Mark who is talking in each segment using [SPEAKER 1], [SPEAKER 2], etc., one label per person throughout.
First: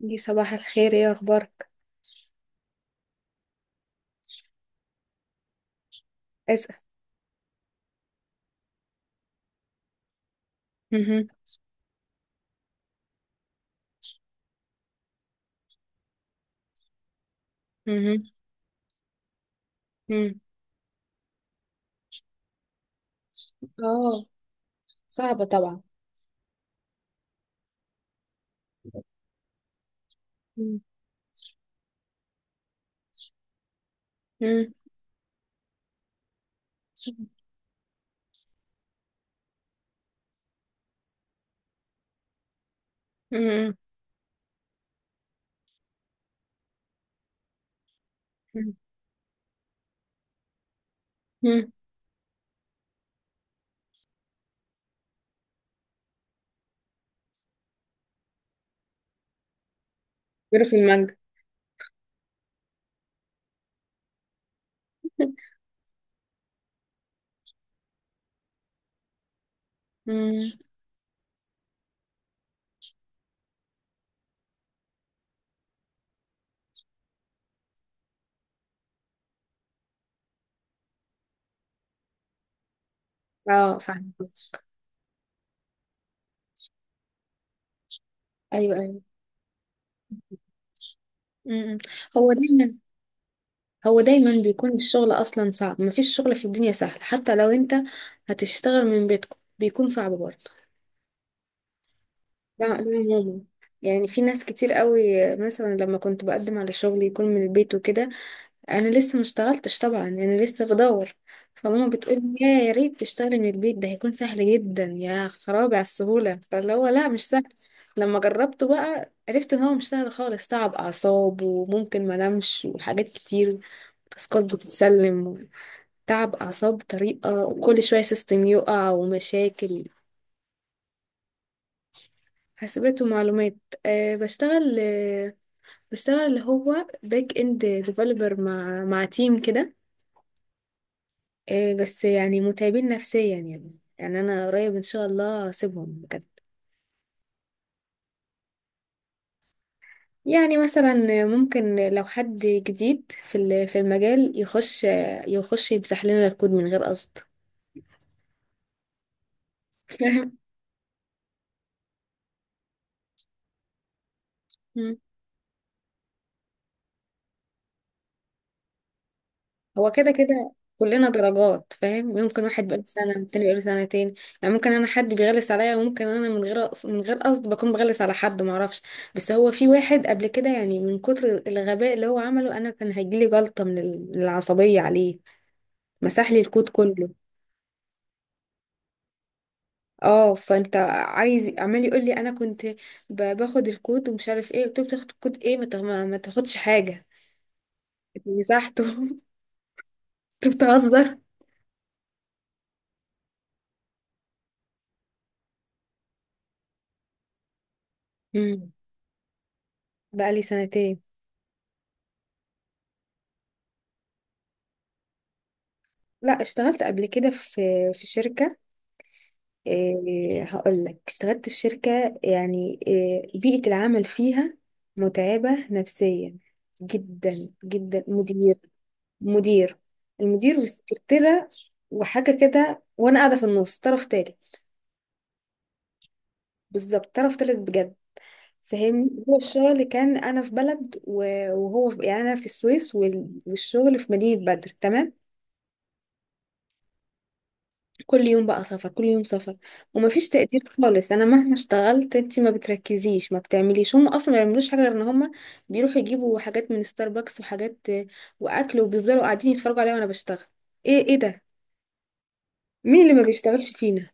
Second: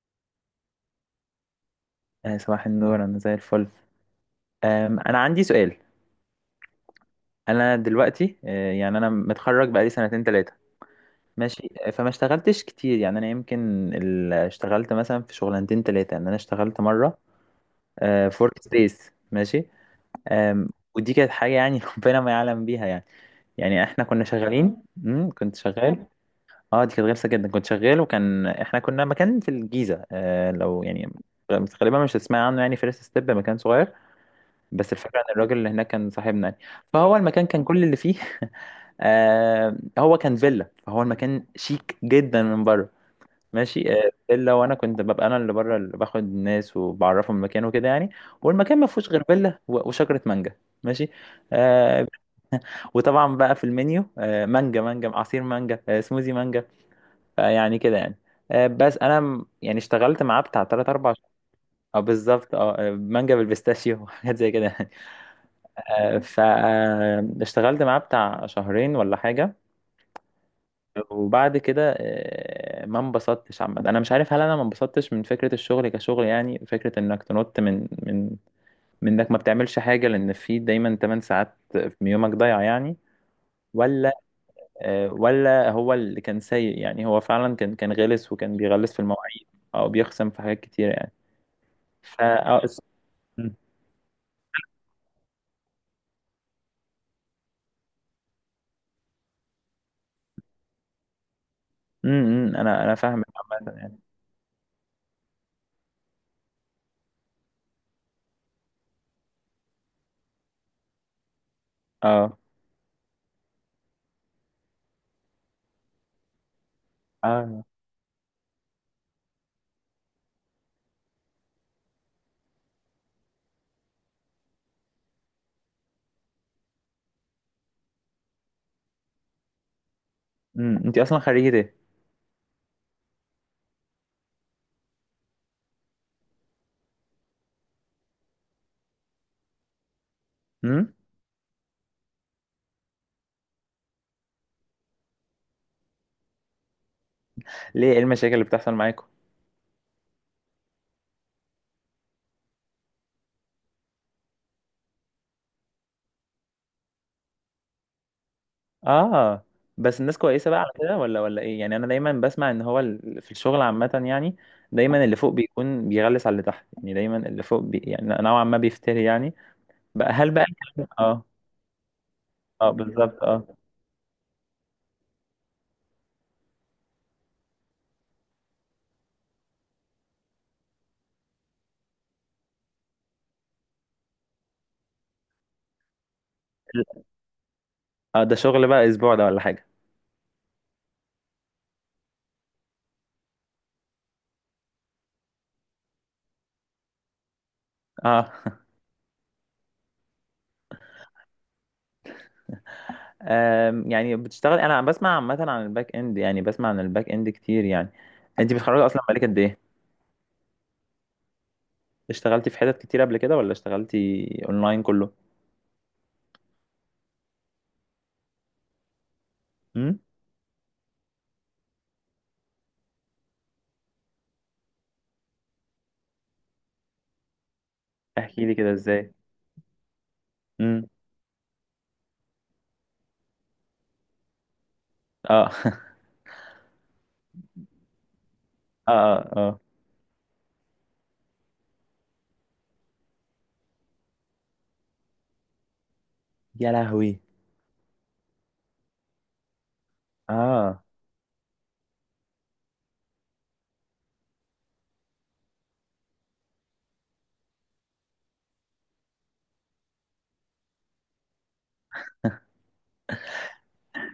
[SPEAKER 1] دي صباح الخير، ايه اخبارك؟
[SPEAKER 2] صباح النور، انا زي الفل. انا عندي سؤال.
[SPEAKER 1] اسأل.
[SPEAKER 2] انا دلوقتي يعني انا متخرج بقالي سنتين ثلاثه.
[SPEAKER 1] مهم.
[SPEAKER 2] ماشي، فما اشتغلتش كتير، يعني انا يمكن اشتغلت مثلا في شغلانتين ثلاثه. يعني انا اشتغلت مره
[SPEAKER 1] مهم.
[SPEAKER 2] في ورك سبيس. ماشي.
[SPEAKER 1] مم.
[SPEAKER 2] آم، ودي كانت حاجه يعني ربنا ما يعلم بيها، يعني يعني احنا كنا
[SPEAKER 1] اه،
[SPEAKER 2] شغالين،
[SPEAKER 1] صعبة
[SPEAKER 2] كنت
[SPEAKER 1] طبعا.
[SPEAKER 2] شغال. اه، دي كانت غلسه جدا. كنت شغال، احنا كنا مكان في الجيزه،
[SPEAKER 1] مم.
[SPEAKER 2] لو يعني غالبا مش هتسمعي عنه، يعني فيرست ستيب، مكان صغير.
[SPEAKER 1] مم.
[SPEAKER 2] بس الفكرة ان الراجل اللي هناك كان صاحبنا يعني، فهو المكان كان كل اللي فيه. هو كان فيلا، فهو المكان شيك جدا من بره.
[SPEAKER 1] مم.
[SPEAKER 2] ماشي. فيلا. وانا كنت ببقى انا اللي بره، اللي باخد الناس وبعرفهم المكان وكده يعني. والمكان ما فيهوش غير فيلا وشجرة مانجا. ماشي.
[SPEAKER 1] مم.
[SPEAKER 2] آه وطبعا بقى في المنيو، مانجا، مانجا، عصير مانجا، سموزي مانجا. فيعني كده، يعني. بس انا يعني اشتغلت معاه بتاع
[SPEAKER 1] غير في
[SPEAKER 2] 3 4.
[SPEAKER 1] المجد.
[SPEAKER 2] اه، بالظبط. اه، مانجا بالبيستاشيو وحاجات زي كده، يعني. فاشتغلت معاه بتاع شهرين ولا حاجة.
[SPEAKER 1] مم.
[SPEAKER 2] وبعد كده، ما انبسطتش عامة. انا مش عارف هل انا ما انبسطتش من فكرة الشغل كشغل، يعني فكرة انك تنط من من انك ما بتعملش حاجة، لان في دايما 8 ساعات من يومك ضايع، يعني.
[SPEAKER 1] اه،
[SPEAKER 2] ولا
[SPEAKER 1] فاهمة قصدك.
[SPEAKER 2] ولا هو اللي كان سيء. يعني هو فعلا كان غلس، وكان
[SPEAKER 1] ايوه
[SPEAKER 2] بيغلس في
[SPEAKER 1] ايوه.
[SPEAKER 2] المواعيد او بيخصم في حاجات كتيرة، يعني.
[SPEAKER 1] مم.
[SPEAKER 2] ف
[SPEAKER 1] هو
[SPEAKER 2] آه،
[SPEAKER 1] دايما
[SPEAKER 2] اس- م-
[SPEAKER 1] هو دايما بيكون الشغل اصلا صعب، مفيش شغل في الدنيا سهل، حتى لو انت هتشتغل من بيتكم بيكون صعب برضه.
[SPEAKER 2] م- م،
[SPEAKER 1] لا
[SPEAKER 2] انا
[SPEAKER 1] لا يا
[SPEAKER 2] فاهمك
[SPEAKER 1] ماما،
[SPEAKER 2] عامة، يعني.
[SPEAKER 1] يعني في ناس كتير قوي، مثلا لما كنت بقدم على شغل يكون من البيت وكده، انا لسه ما اشتغلتش طبعا، انا لسه بدور، فماما بتقول لي
[SPEAKER 2] اه،
[SPEAKER 1] يا ريت تشتغلي من البيت، ده هيكون سهل جدا. يا خرابي على السهوله، فاللي هو لا، مش سهل.
[SPEAKER 2] اه،
[SPEAKER 1] لما جربته بقى عرفت ان هو مش سهل خالص، تعب اعصاب وممكن ما انامش وحاجات كتير، تاسكات بتتسلم، تعب اعصاب بطريقه، كل شويه سيستم يقع ومشاكل.
[SPEAKER 2] انت اصلا خريجة؟
[SPEAKER 1] حاسبات ومعلومات. أه، بشتغل. بشتغل اللي هو باك اند ديفلوبر مع تيم كده.
[SPEAKER 2] ايه؟
[SPEAKER 1] إيه بس يعني متعبين نفسيا يعني انا قريب ان شاء الله هسيبهم بجد.
[SPEAKER 2] ليه؟ ايه المشاكل اللي بتحصل معاكم؟
[SPEAKER 1] يعني مثلا ممكن لو حد جديد في المجال يخش يمسح لنا الكود من غير قصد.
[SPEAKER 2] اه، بس الناس
[SPEAKER 1] فاهم.
[SPEAKER 2] كويسه بقى على كده ولا ايه؟ يعني انا دايما بسمع ان هو في الشغل عامه، يعني
[SPEAKER 1] مم.
[SPEAKER 2] دايما اللي فوق بيكون بيغلس على اللي تحت، يعني دايما اللي فوق يعني نوعا ما بيفتري، يعني.
[SPEAKER 1] هو كده
[SPEAKER 2] بقى، هل بقى
[SPEAKER 1] كده، كلنا
[SPEAKER 2] اه.
[SPEAKER 1] درجات فاهم، ممكن واحد
[SPEAKER 2] اه،
[SPEAKER 1] بقاله سنة
[SPEAKER 2] بالظبط،
[SPEAKER 1] والتاني
[SPEAKER 2] اه.
[SPEAKER 1] بقاله سنتين. يعني ممكن انا حد بيغلس عليا، وممكن انا من غير قصد بكون بغلس على حد معرفش. بس هو في واحد قبل كده، يعني من كتر الغباء اللي هو عمله، انا كان هيجيلي جلطة من العصبية عليه. مسح لي الكود كله.
[SPEAKER 2] اه، ده شغل بقى اسبوع ده ولا حاجه؟
[SPEAKER 1] اه، فانت عايز عمال يقول لي انا كنت باخد الكود ومش عارف ايه، قلت له بتاخد الكود ايه؟ ما تاخدش حاجه.
[SPEAKER 2] اه.
[SPEAKER 1] مسحته. انت بتهزر.
[SPEAKER 2] يعني بتشتغل. انا بسمع عامه عن الباك اند، يعني بسمع عن الباك اند كتير، يعني. انت
[SPEAKER 1] امم.
[SPEAKER 2] متخرجه اصلا بقالك قد ايه؟
[SPEAKER 1] بقى لي سنتين.
[SPEAKER 2] اشتغلتي في حتت كتير قبل كده ولا اشتغلتي اونلاين كله؟
[SPEAKER 1] لا، اشتغلت قبل كده في شركه.
[SPEAKER 2] امم.
[SPEAKER 1] إيه، هقول لك اشتغلت في شركه، يعني إيه بيئه العمل فيها. متعبه نفسيا جدا جدا.
[SPEAKER 2] احكي لي
[SPEAKER 1] مدير
[SPEAKER 2] كده، ازاي؟
[SPEAKER 1] مدير المدير
[SPEAKER 2] امم.
[SPEAKER 1] والسكرتيره وحاجه كده، وانا قاعده في النص، طرف تالت.
[SPEAKER 2] اه.
[SPEAKER 1] بالظبط، طرف تالت بجد.
[SPEAKER 2] اه،
[SPEAKER 1] فاهمني،
[SPEAKER 2] اه،
[SPEAKER 1] هو
[SPEAKER 2] اه.
[SPEAKER 1] الشغل كان انا في بلد وهو في، يعني انا في السويس والشغل في مدينة بدر، تمام.
[SPEAKER 2] يا لهوي!
[SPEAKER 1] كل يوم بقى سفر، كل يوم سفر. ومفيش تقدير
[SPEAKER 2] اه،
[SPEAKER 1] خالص، انا مهما اشتغلت، انت ما بتركزيش ما بتعمليش، هم اصلا ما بيعملوش حاجه غير ان هم بيروحوا يجيبوا حاجات من ستاربكس وحاجات واكل، وبيفضلوا قاعدين يتفرجوا عليا وانا بشتغل. ايه، ايه ده؟ مين اللي ما بيشتغلش فينا؟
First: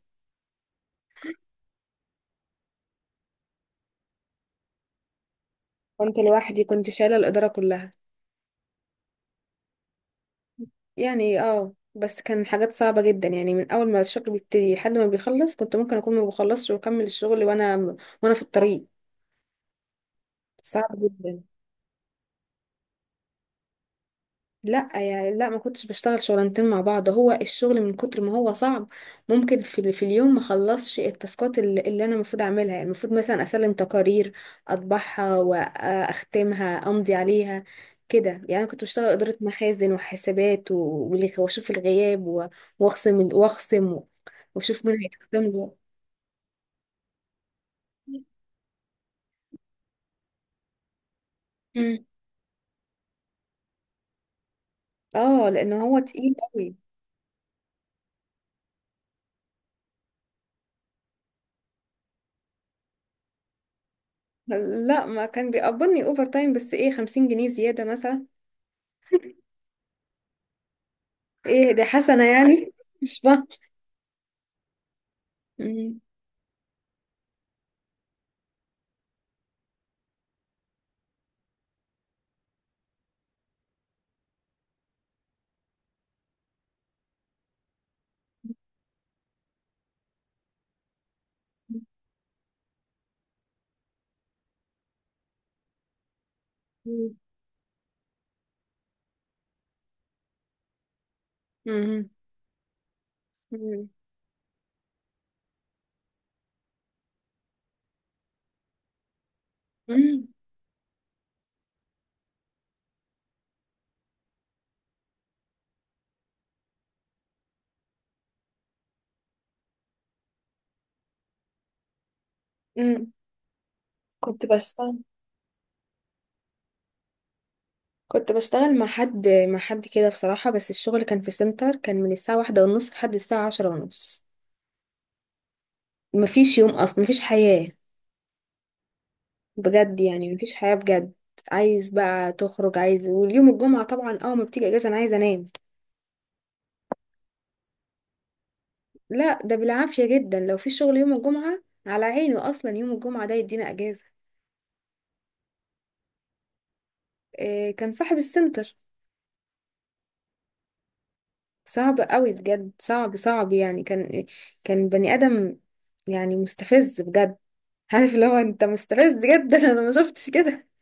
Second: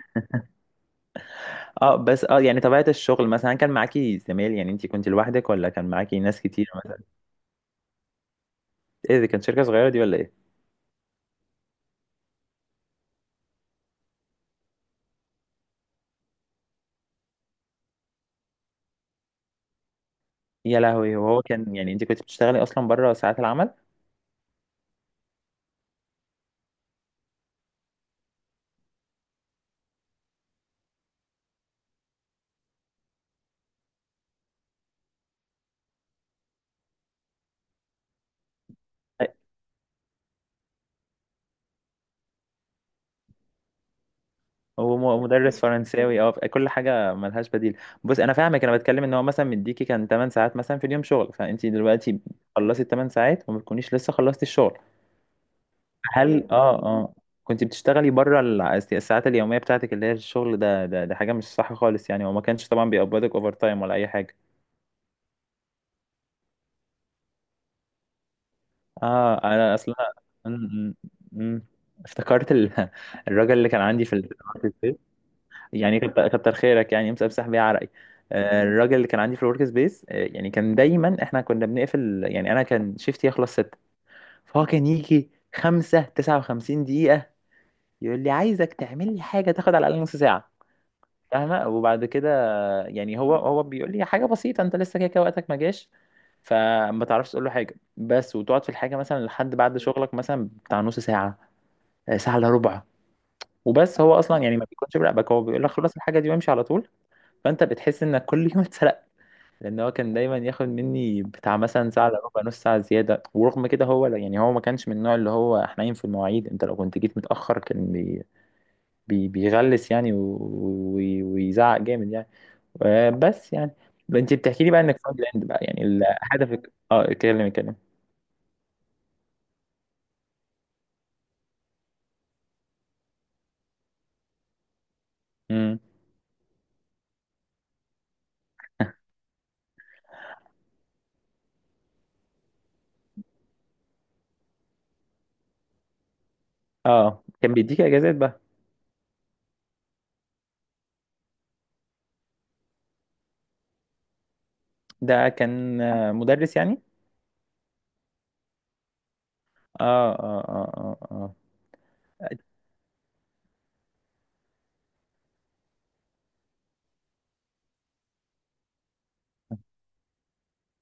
[SPEAKER 2] اه، بس اه، يعني طبيعة الشغل مثلا كان معاكي زميل؟ يعني انت كنت لوحدك ولا كان
[SPEAKER 1] كنت
[SPEAKER 2] معاكي ناس
[SPEAKER 1] لوحدي،
[SPEAKER 2] كتير
[SPEAKER 1] كنت
[SPEAKER 2] مثلا؟
[SPEAKER 1] شايله الاداره كلها.
[SPEAKER 2] ايه دي؟ كان شركة صغيرة دي ولا ايه؟
[SPEAKER 1] يعني بس كان حاجات صعبة جدا، يعني من أول ما الشغل بيبتدي لحد ما بيخلص كنت ممكن أكون ما بخلصش وأكمل الشغل، وأنا في الطريق.
[SPEAKER 2] يا
[SPEAKER 1] صعب
[SPEAKER 2] لهوي!
[SPEAKER 1] جدا.
[SPEAKER 2] وهو كان يعني انت كنت بتشتغلي اصلا بره ساعات العمل؟
[SPEAKER 1] لا يعني، لا ما كنتش بشتغل شغلانتين مع بعض، هو الشغل من كتر ما هو صعب، ممكن في اليوم ما اخلصش التاسكات اللي انا المفروض اعملها، يعني المفروض مثلا اسلم تقارير، اطبعها واختمها، امضي عليها، كده يعني. أنا كنت بشتغل
[SPEAKER 2] أي-
[SPEAKER 1] اداره مخازن وحسابات واشوف الغياب، و- واخصم ال- واخصم و- واشوف
[SPEAKER 2] هو
[SPEAKER 1] مين هيتخصم
[SPEAKER 2] مدرس
[SPEAKER 1] له.
[SPEAKER 2] فرنساوي. اه، كل حاجة ملهاش بديل. بص، انا فاهمك. انا بتكلم ان هو مثلا مديكي كان 8 ساعات مثلا في اليوم شغل، فانت
[SPEAKER 1] مم.
[SPEAKER 2] دلوقتي خلصتي 8 ساعات وما تكونيش لسه خلصتي الشغل.
[SPEAKER 1] اه، لان هو تقيل
[SPEAKER 2] هل
[SPEAKER 1] قوي.
[SPEAKER 2] اه، اه، كنت بتشتغلي بره الساعات اليومية بتاعتك، اللي هي الشغل ده حاجة مش صح خالص، يعني. وما كانش طبعا بيقبضك اوفر تايم ولا اي حاجة؟
[SPEAKER 1] لا، ما كان بيقبضني اوفر تايم، بس ايه، 50 جنيه زياده مثلا.
[SPEAKER 2] اه. انا اصلا م- م- م.
[SPEAKER 1] ايه، دي حسنة
[SPEAKER 2] افتكرت
[SPEAKER 1] يعني. مش فاهمة.
[SPEAKER 2] الراجل اللي كان عندي في في الورك سبيس. يعني
[SPEAKER 1] مم.
[SPEAKER 2] كتر كتر خيرك، يعني مسبسح بيه عرقي. الراجل اللي كان عندي في الورك سبيس، يعني كان دايما، احنا كنا بنقفل. يعني انا كان شيفتي يخلص 6، فهو كان يجي 5:59 يقول لي: عايزك تعمل لي حاجة تاخد على الأقل نص ساعة. فاهمة؟ وبعد كده يعني هو بيقول لي حاجه بسيطه، انت لسه كده كده وقتك ما جاش. فما
[SPEAKER 1] مم.
[SPEAKER 2] تعرفش تقول له حاجه، بس وتقعد في الحاجه مثلا لحد بعد شغلك مثلا بتاع نص ساعه،
[SPEAKER 1] مم.
[SPEAKER 2] ساعه الا ربع.
[SPEAKER 1] مم.
[SPEAKER 2] وبس هو اصلا، يعني ما بيكونش براقبك، هو بيقول لك خلص الحاجه دي وامشي على طول. فانت بتحس انك كل يوم اتسرقت، لان هو كان
[SPEAKER 1] مم.
[SPEAKER 2] دايما ياخد مني بتاع مثلا ساعه الا ربع، نص ساعه زياده. ورغم كده هو لا- يعني هو ما كانش من النوع اللي هو حنين في المواعيد، انت لو كنت جيت متاخر كان بيغلس، يعني ويزعق جامد، يعني.
[SPEAKER 1] مم.
[SPEAKER 2] بس يعني انت
[SPEAKER 1] كنت
[SPEAKER 2] بتحكي لي بقى
[SPEAKER 1] بشتغل
[SPEAKER 2] انك فرونت اند بقى، يعني هدفك. اه، اتكلم، اتكلم.
[SPEAKER 1] كنت بشتغل مع حد كده بصراحة، بس الشغل كان في سنتر، كان من الساعة 1:30 لحد الساعة 10:30.
[SPEAKER 2] امم.
[SPEAKER 1] مفيش يوم أصلا، مفيش حياة بجد، يعني مفيش حياة بجد. عايز بقى تخرج عايز، واليوم الجمعة طبعا اه ما بتيجي اجازة، انا عايزة انام.
[SPEAKER 2] اه، كان بيديك اجازات بقى؟
[SPEAKER 1] لا، ده بالعافية جدا، لو في شغل يوم الجمعة على عيني، اصلا يوم الجمعة ده يدينا اجازة.
[SPEAKER 2] ده كان مدرس يعني؟
[SPEAKER 1] إيه، كان صاحب السنتر.
[SPEAKER 2] اه، اه، اه، اه، اه.
[SPEAKER 1] صعب قوي بجد، صعب صعب يعني، كان بني ادم، يعني مستفز بجد. عارف اللي هو انت مستفز جدا، انا ما شفتش كده.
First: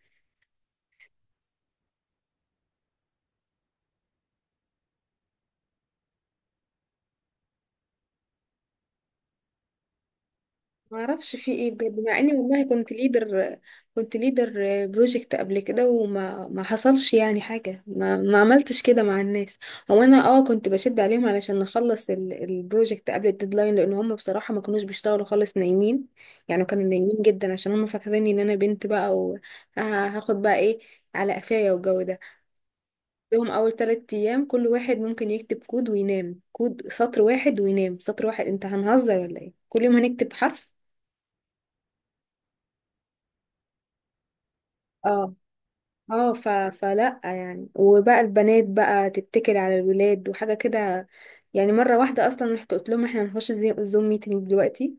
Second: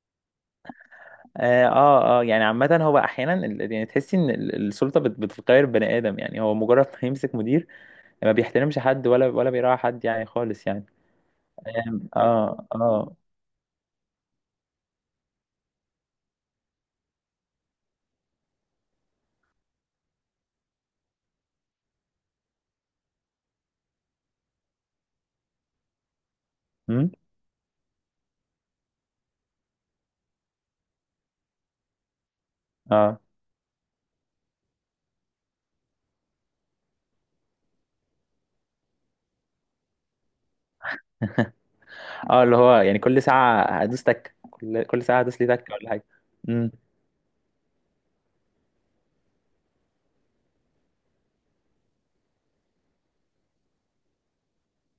[SPEAKER 2] اه، اه، يعني عامة هو احيانا، يعني تحسي ان السلطة بتغير بني ادم، يعني هو مجرد ما يمسك مدير ما بيحترمش حد ولا بيراعي حد يعني خالص، يعني.
[SPEAKER 1] ما اعرفش في ايه بجد، مع اني والله
[SPEAKER 2] اه، اه،
[SPEAKER 1] كنت ليدر بروجكت قبل كده، وما ما حصلش يعني حاجه، ما عملتش كده مع الناس. هو انا كنت بشد عليهم علشان نخلص البروجكت قبل الديدلاين، لان هم بصراحه ما كانوش بيشتغلوا خالص، نايمين، يعني كانوا
[SPEAKER 2] امم،
[SPEAKER 1] نايمين جدا عشان هم فاكريني ان انا بنت بقى، وهاخد بقى ايه، على قفايا والجو ده.
[SPEAKER 2] اه،
[SPEAKER 1] لهم اول 3 ايام كل واحد ممكن يكتب كود وينام، كود سطر واحد وينام سطر واحد. انت هنهزر ولا ايه؟ كل يوم هنكتب حرف.
[SPEAKER 2] اه، اللي هو يعني كل ساعة هدوس تك؟ كل ساعة
[SPEAKER 1] اه
[SPEAKER 2] هدوس لي تك ولا حاجة؟
[SPEAKER 1] اه، فلا يعني، وبقى البنات بقى تتكل على الولاد وحاجة كده. يعني مرة واحدة أصلا رحت قلت لهم احنا هنخش زوم ميتنج دلوقتي،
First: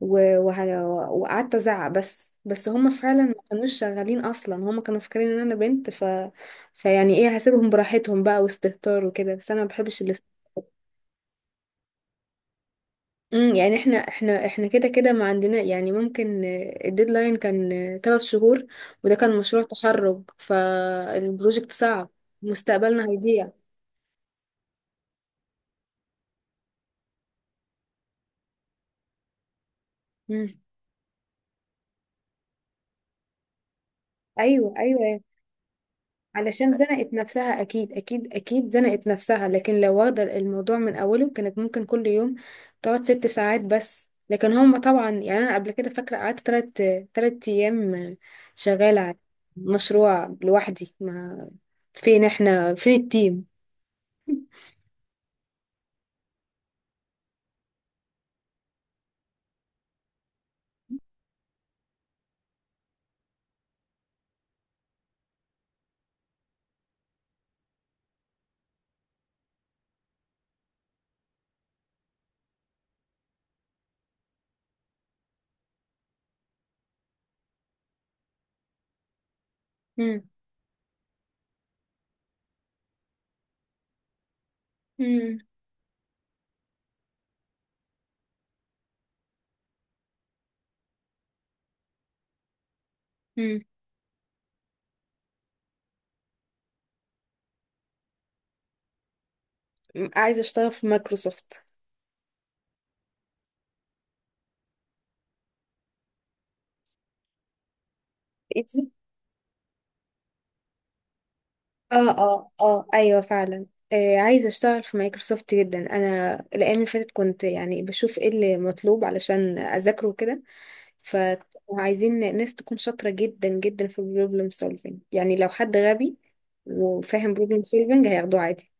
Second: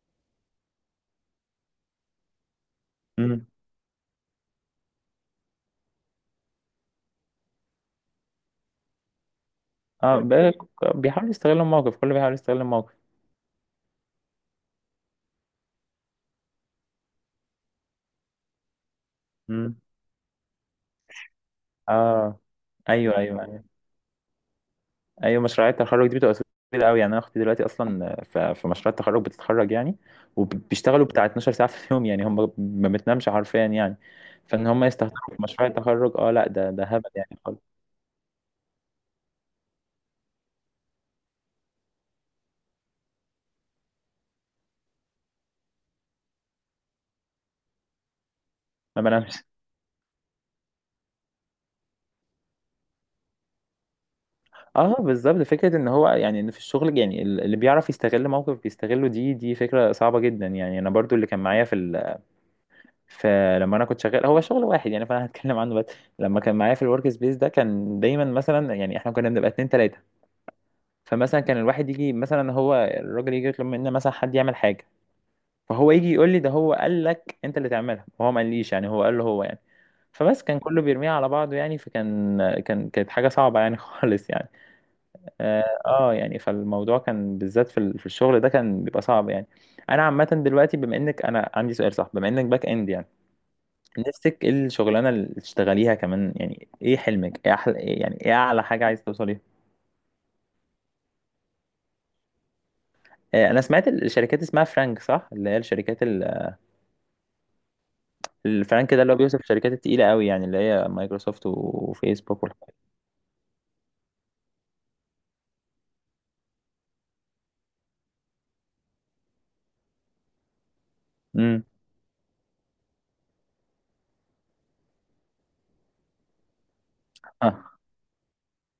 [SPEAKER 1] وقعدت أزعق، بس هم فعلا ما
[SPEAKER 2] امم.
[SPEAKER 1] كانوش شغالين أصلا، هم كانوا فاكرين إن أنا بنت. فيعني إيه، هسيبهم براحتهم بقى، واستهتار وكده، بس أنا ما بحبش
[SPEAKER 2] اه،
[SPEAKER 1] الاست...
[SPEAKER 2] طيب. بقى بيحاول يستغل الموقف، كله بيحاول يستغل الموقف.
[SPEAKER 1] مم، يعني احنا كده كده ما عندنا. يعني ممكن الديدلاين كان 3 شهور، وده كان مشروع
[SPEAKER 2] مم.
[SPEAKER 1] تخرج، فالبروجكت صعب.
[SPEAKER 2] اه،
[SPEAKER 1] مستقبلنا
[SPEAKER 2] ايوه، ايوه،
[SPEAKER 1] هيضيع.
[SPEAKER 2] ايوه. ايوه، مشروعات التخرج دي بتبقى كتير قوي، يعني انا اختي دلوقتي اصلا في مشروع التخرج بتتخرج، يعني
[SPEAKER 1] مم.
[SPEAKER 2] وبيشتغلوا بتاع 12 ساعه في اليوم، يعني هم ما بتنامش حرفيا، يعني. فان
[SPEAKER 1] ايوه
[SPEAKER 2] هم يستخدموا
[SPEAKER 1] ايوه.
[SPEAKER 2] في مشروع التخرج؟ اه لا، ده
[SPEAKER 1] علشان
[SPEAKER 2] ده هبل
[SPEAKER 1] زنقت
[SPEAKER 2] يعني
[SPEAKER 1] نفسها،
[SPEAKER 2] خالص.
[SPEAKER 1] اكيد اكيد اكيد زنقت نفسها، لكن لو واخده الموضوع من اوله كانت ممكن كل يوم تقعد 6 ساعات بس. لكن هم طبعا، يعني انا قبل كده فاكره قعدت 3 ايام شغاله
[SPEAKER 2] ما
[SPEAKER 1] على
[SPEAKER 2] بنامش.
[SPEAKER 1] مشروع لوحدي. ما فين احنا، فين التيم؟
[SPEAKER 2] اه، بالظبط. فكره ان هو يعني ان في الشغل، يعني اللي بيعرف يستغل موقف بيستغله، دي فكره صعبه جدا. يعني انا برضو اللي كان معايا في فلما انا كنت شغال هو شغل واحد، يعني فانا هتكلم عنه بس. لما كان معايا في الورك سبيس ده، كان دايما مثلا، يعني احنا كنا بنبقى اتنين تلاته. فمثلا كان الواحد يجي مثلا، هو الراجل يجي يطلب منا مثلا حد يعمل حاجه، فهو يجي يقول لي: ده هو قال لك انت اللي تعملها، وهو ما قاليش، يعني هو قال له هو يعني.
[SPEAKER 1] مم.
[SPEAKER 2] فبس كان كله بيرميها على بعضه، يعني فكان كان كانت حاجه صعبه، يعني خالص، يعني.
[SPEAKER 1] مم.
[SPEAKER 2] اه، يعني فالموضوع كان بالذات في في الشغل ده كان بيبقى صعب، يعني. انا عامه دلوقتي، بما انك، انا عندي سؤال صح، بما انك باك اند يعني،
[SPEAKER 1] مم.
[SPEAKER 2] نفسك ايه الشغلانه اللي تشتغليها كمان؟ يعني ايه حلمك؟ ايه احلى إيه يعني، ايه اعلى حاجه عايز توصليها؟
[SPEAKER 1] عايزه اشتغل في مايكروسوفت.
[SPEAKER 2] انا سمعت الشركات اسمها فرانك، صح، اللي هي الشركات الفرانك ده اللي هو بيوصف الشركات التقيله قوي، يعني اللي هي مايكروسوفت
[SPEAKER 1] اه
[SPEAKER 2] وفيسبوك
[SPEAKER 1] اه
[SPEAKER 2] والحاجات.
[SPEAKER 1] اه، ايوه فعلا. آه، عايزه اشتغل في مايكروسوفت جدا، انا الايام اللي فاتت كنت يعني بشوف ايه اللي مطلوب علشان اذاكره كده.
[SPEAKER 2] امم.
[SPEAKER 1] فعايزين ناس تكون شاطره جدا جدا في البروبلم سولفينج، يعني لو حد غبي وفاهم
[SPEAKER 2] اه،
[SPEAKER 1] بروبلم سولفينج هياخدوه عادي.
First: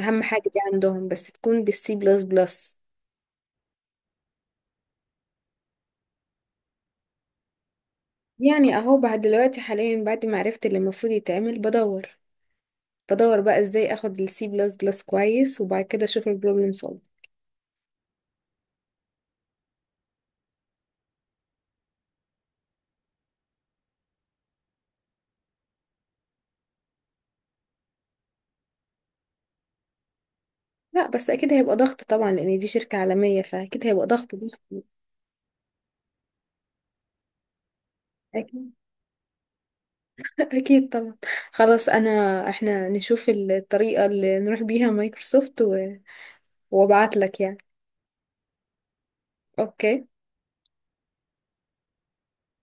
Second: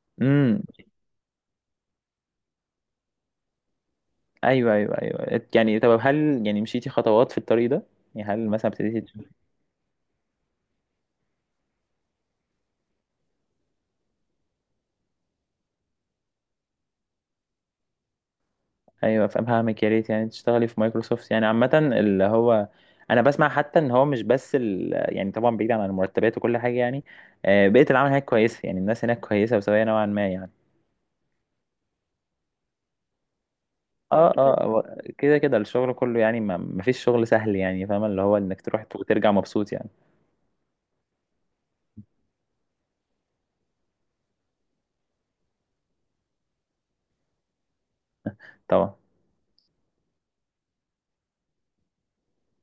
[SPEAKER 1] اهم حاجه دي
[SPEAKER 2] امم.
[SPEAKER 1] عندهم، بس تكون بالسي بلس بلس.
[SPEAKER 2] ايوه، ايوه، ايوه، يعني طب هل يعني مشيتي خطوات في الطريق ده؟ يعني هل مثلا
[SPEAKER 1] يعني اهو،
[SPEAKER 2] ابتديتي؟
[SPEAKER 1] بعد دلوقتي حاليا، بعد ما عرفت اللي المفروض يتعمل بدور، بقى ازاي اخد السي بلس بلس كويس، وبعد كده اشوف البروبلم.
[SPEAKER 2] ايوه، فاهمك. يا ريت يعني تشتغلي في مايكروسوفت، يعني عامه اللي هو انا بسمع حتى ان هو مش بس يعني طبعا بعيد عن المرتبات وكل حاجه، يعني بيئه العمل هناك كويسه، يعني الناس هناك كويسه وسويه نوعا ما، يعني.
[SPEAKER 1] لا، بس اكيد هيبقى ضغط طبعا، لان دي شركة عالمية، فاكيد هيبقى
[SPEAKER 2] اه،
[SPEAKER 1] ضغط ضغط.
[SPEAKER 2] اه، هو كده كده الشغل كله، يعني ما فيش شغل سهل، يعني فاهمه اللي هو انك
[SPEAKER 1] اكيد،
[SPEAKER 2] تروح وترجع مبسوط، يعني.
[SPEAKER 1] اكيد طبعا. خلاص انا، احنا نشوف الطريقة اللي نروح بيها مايكروسوفت، وابعت لك يعني.
[SPEAKER 2] طبعا.
[SPEAKER 1] اوكي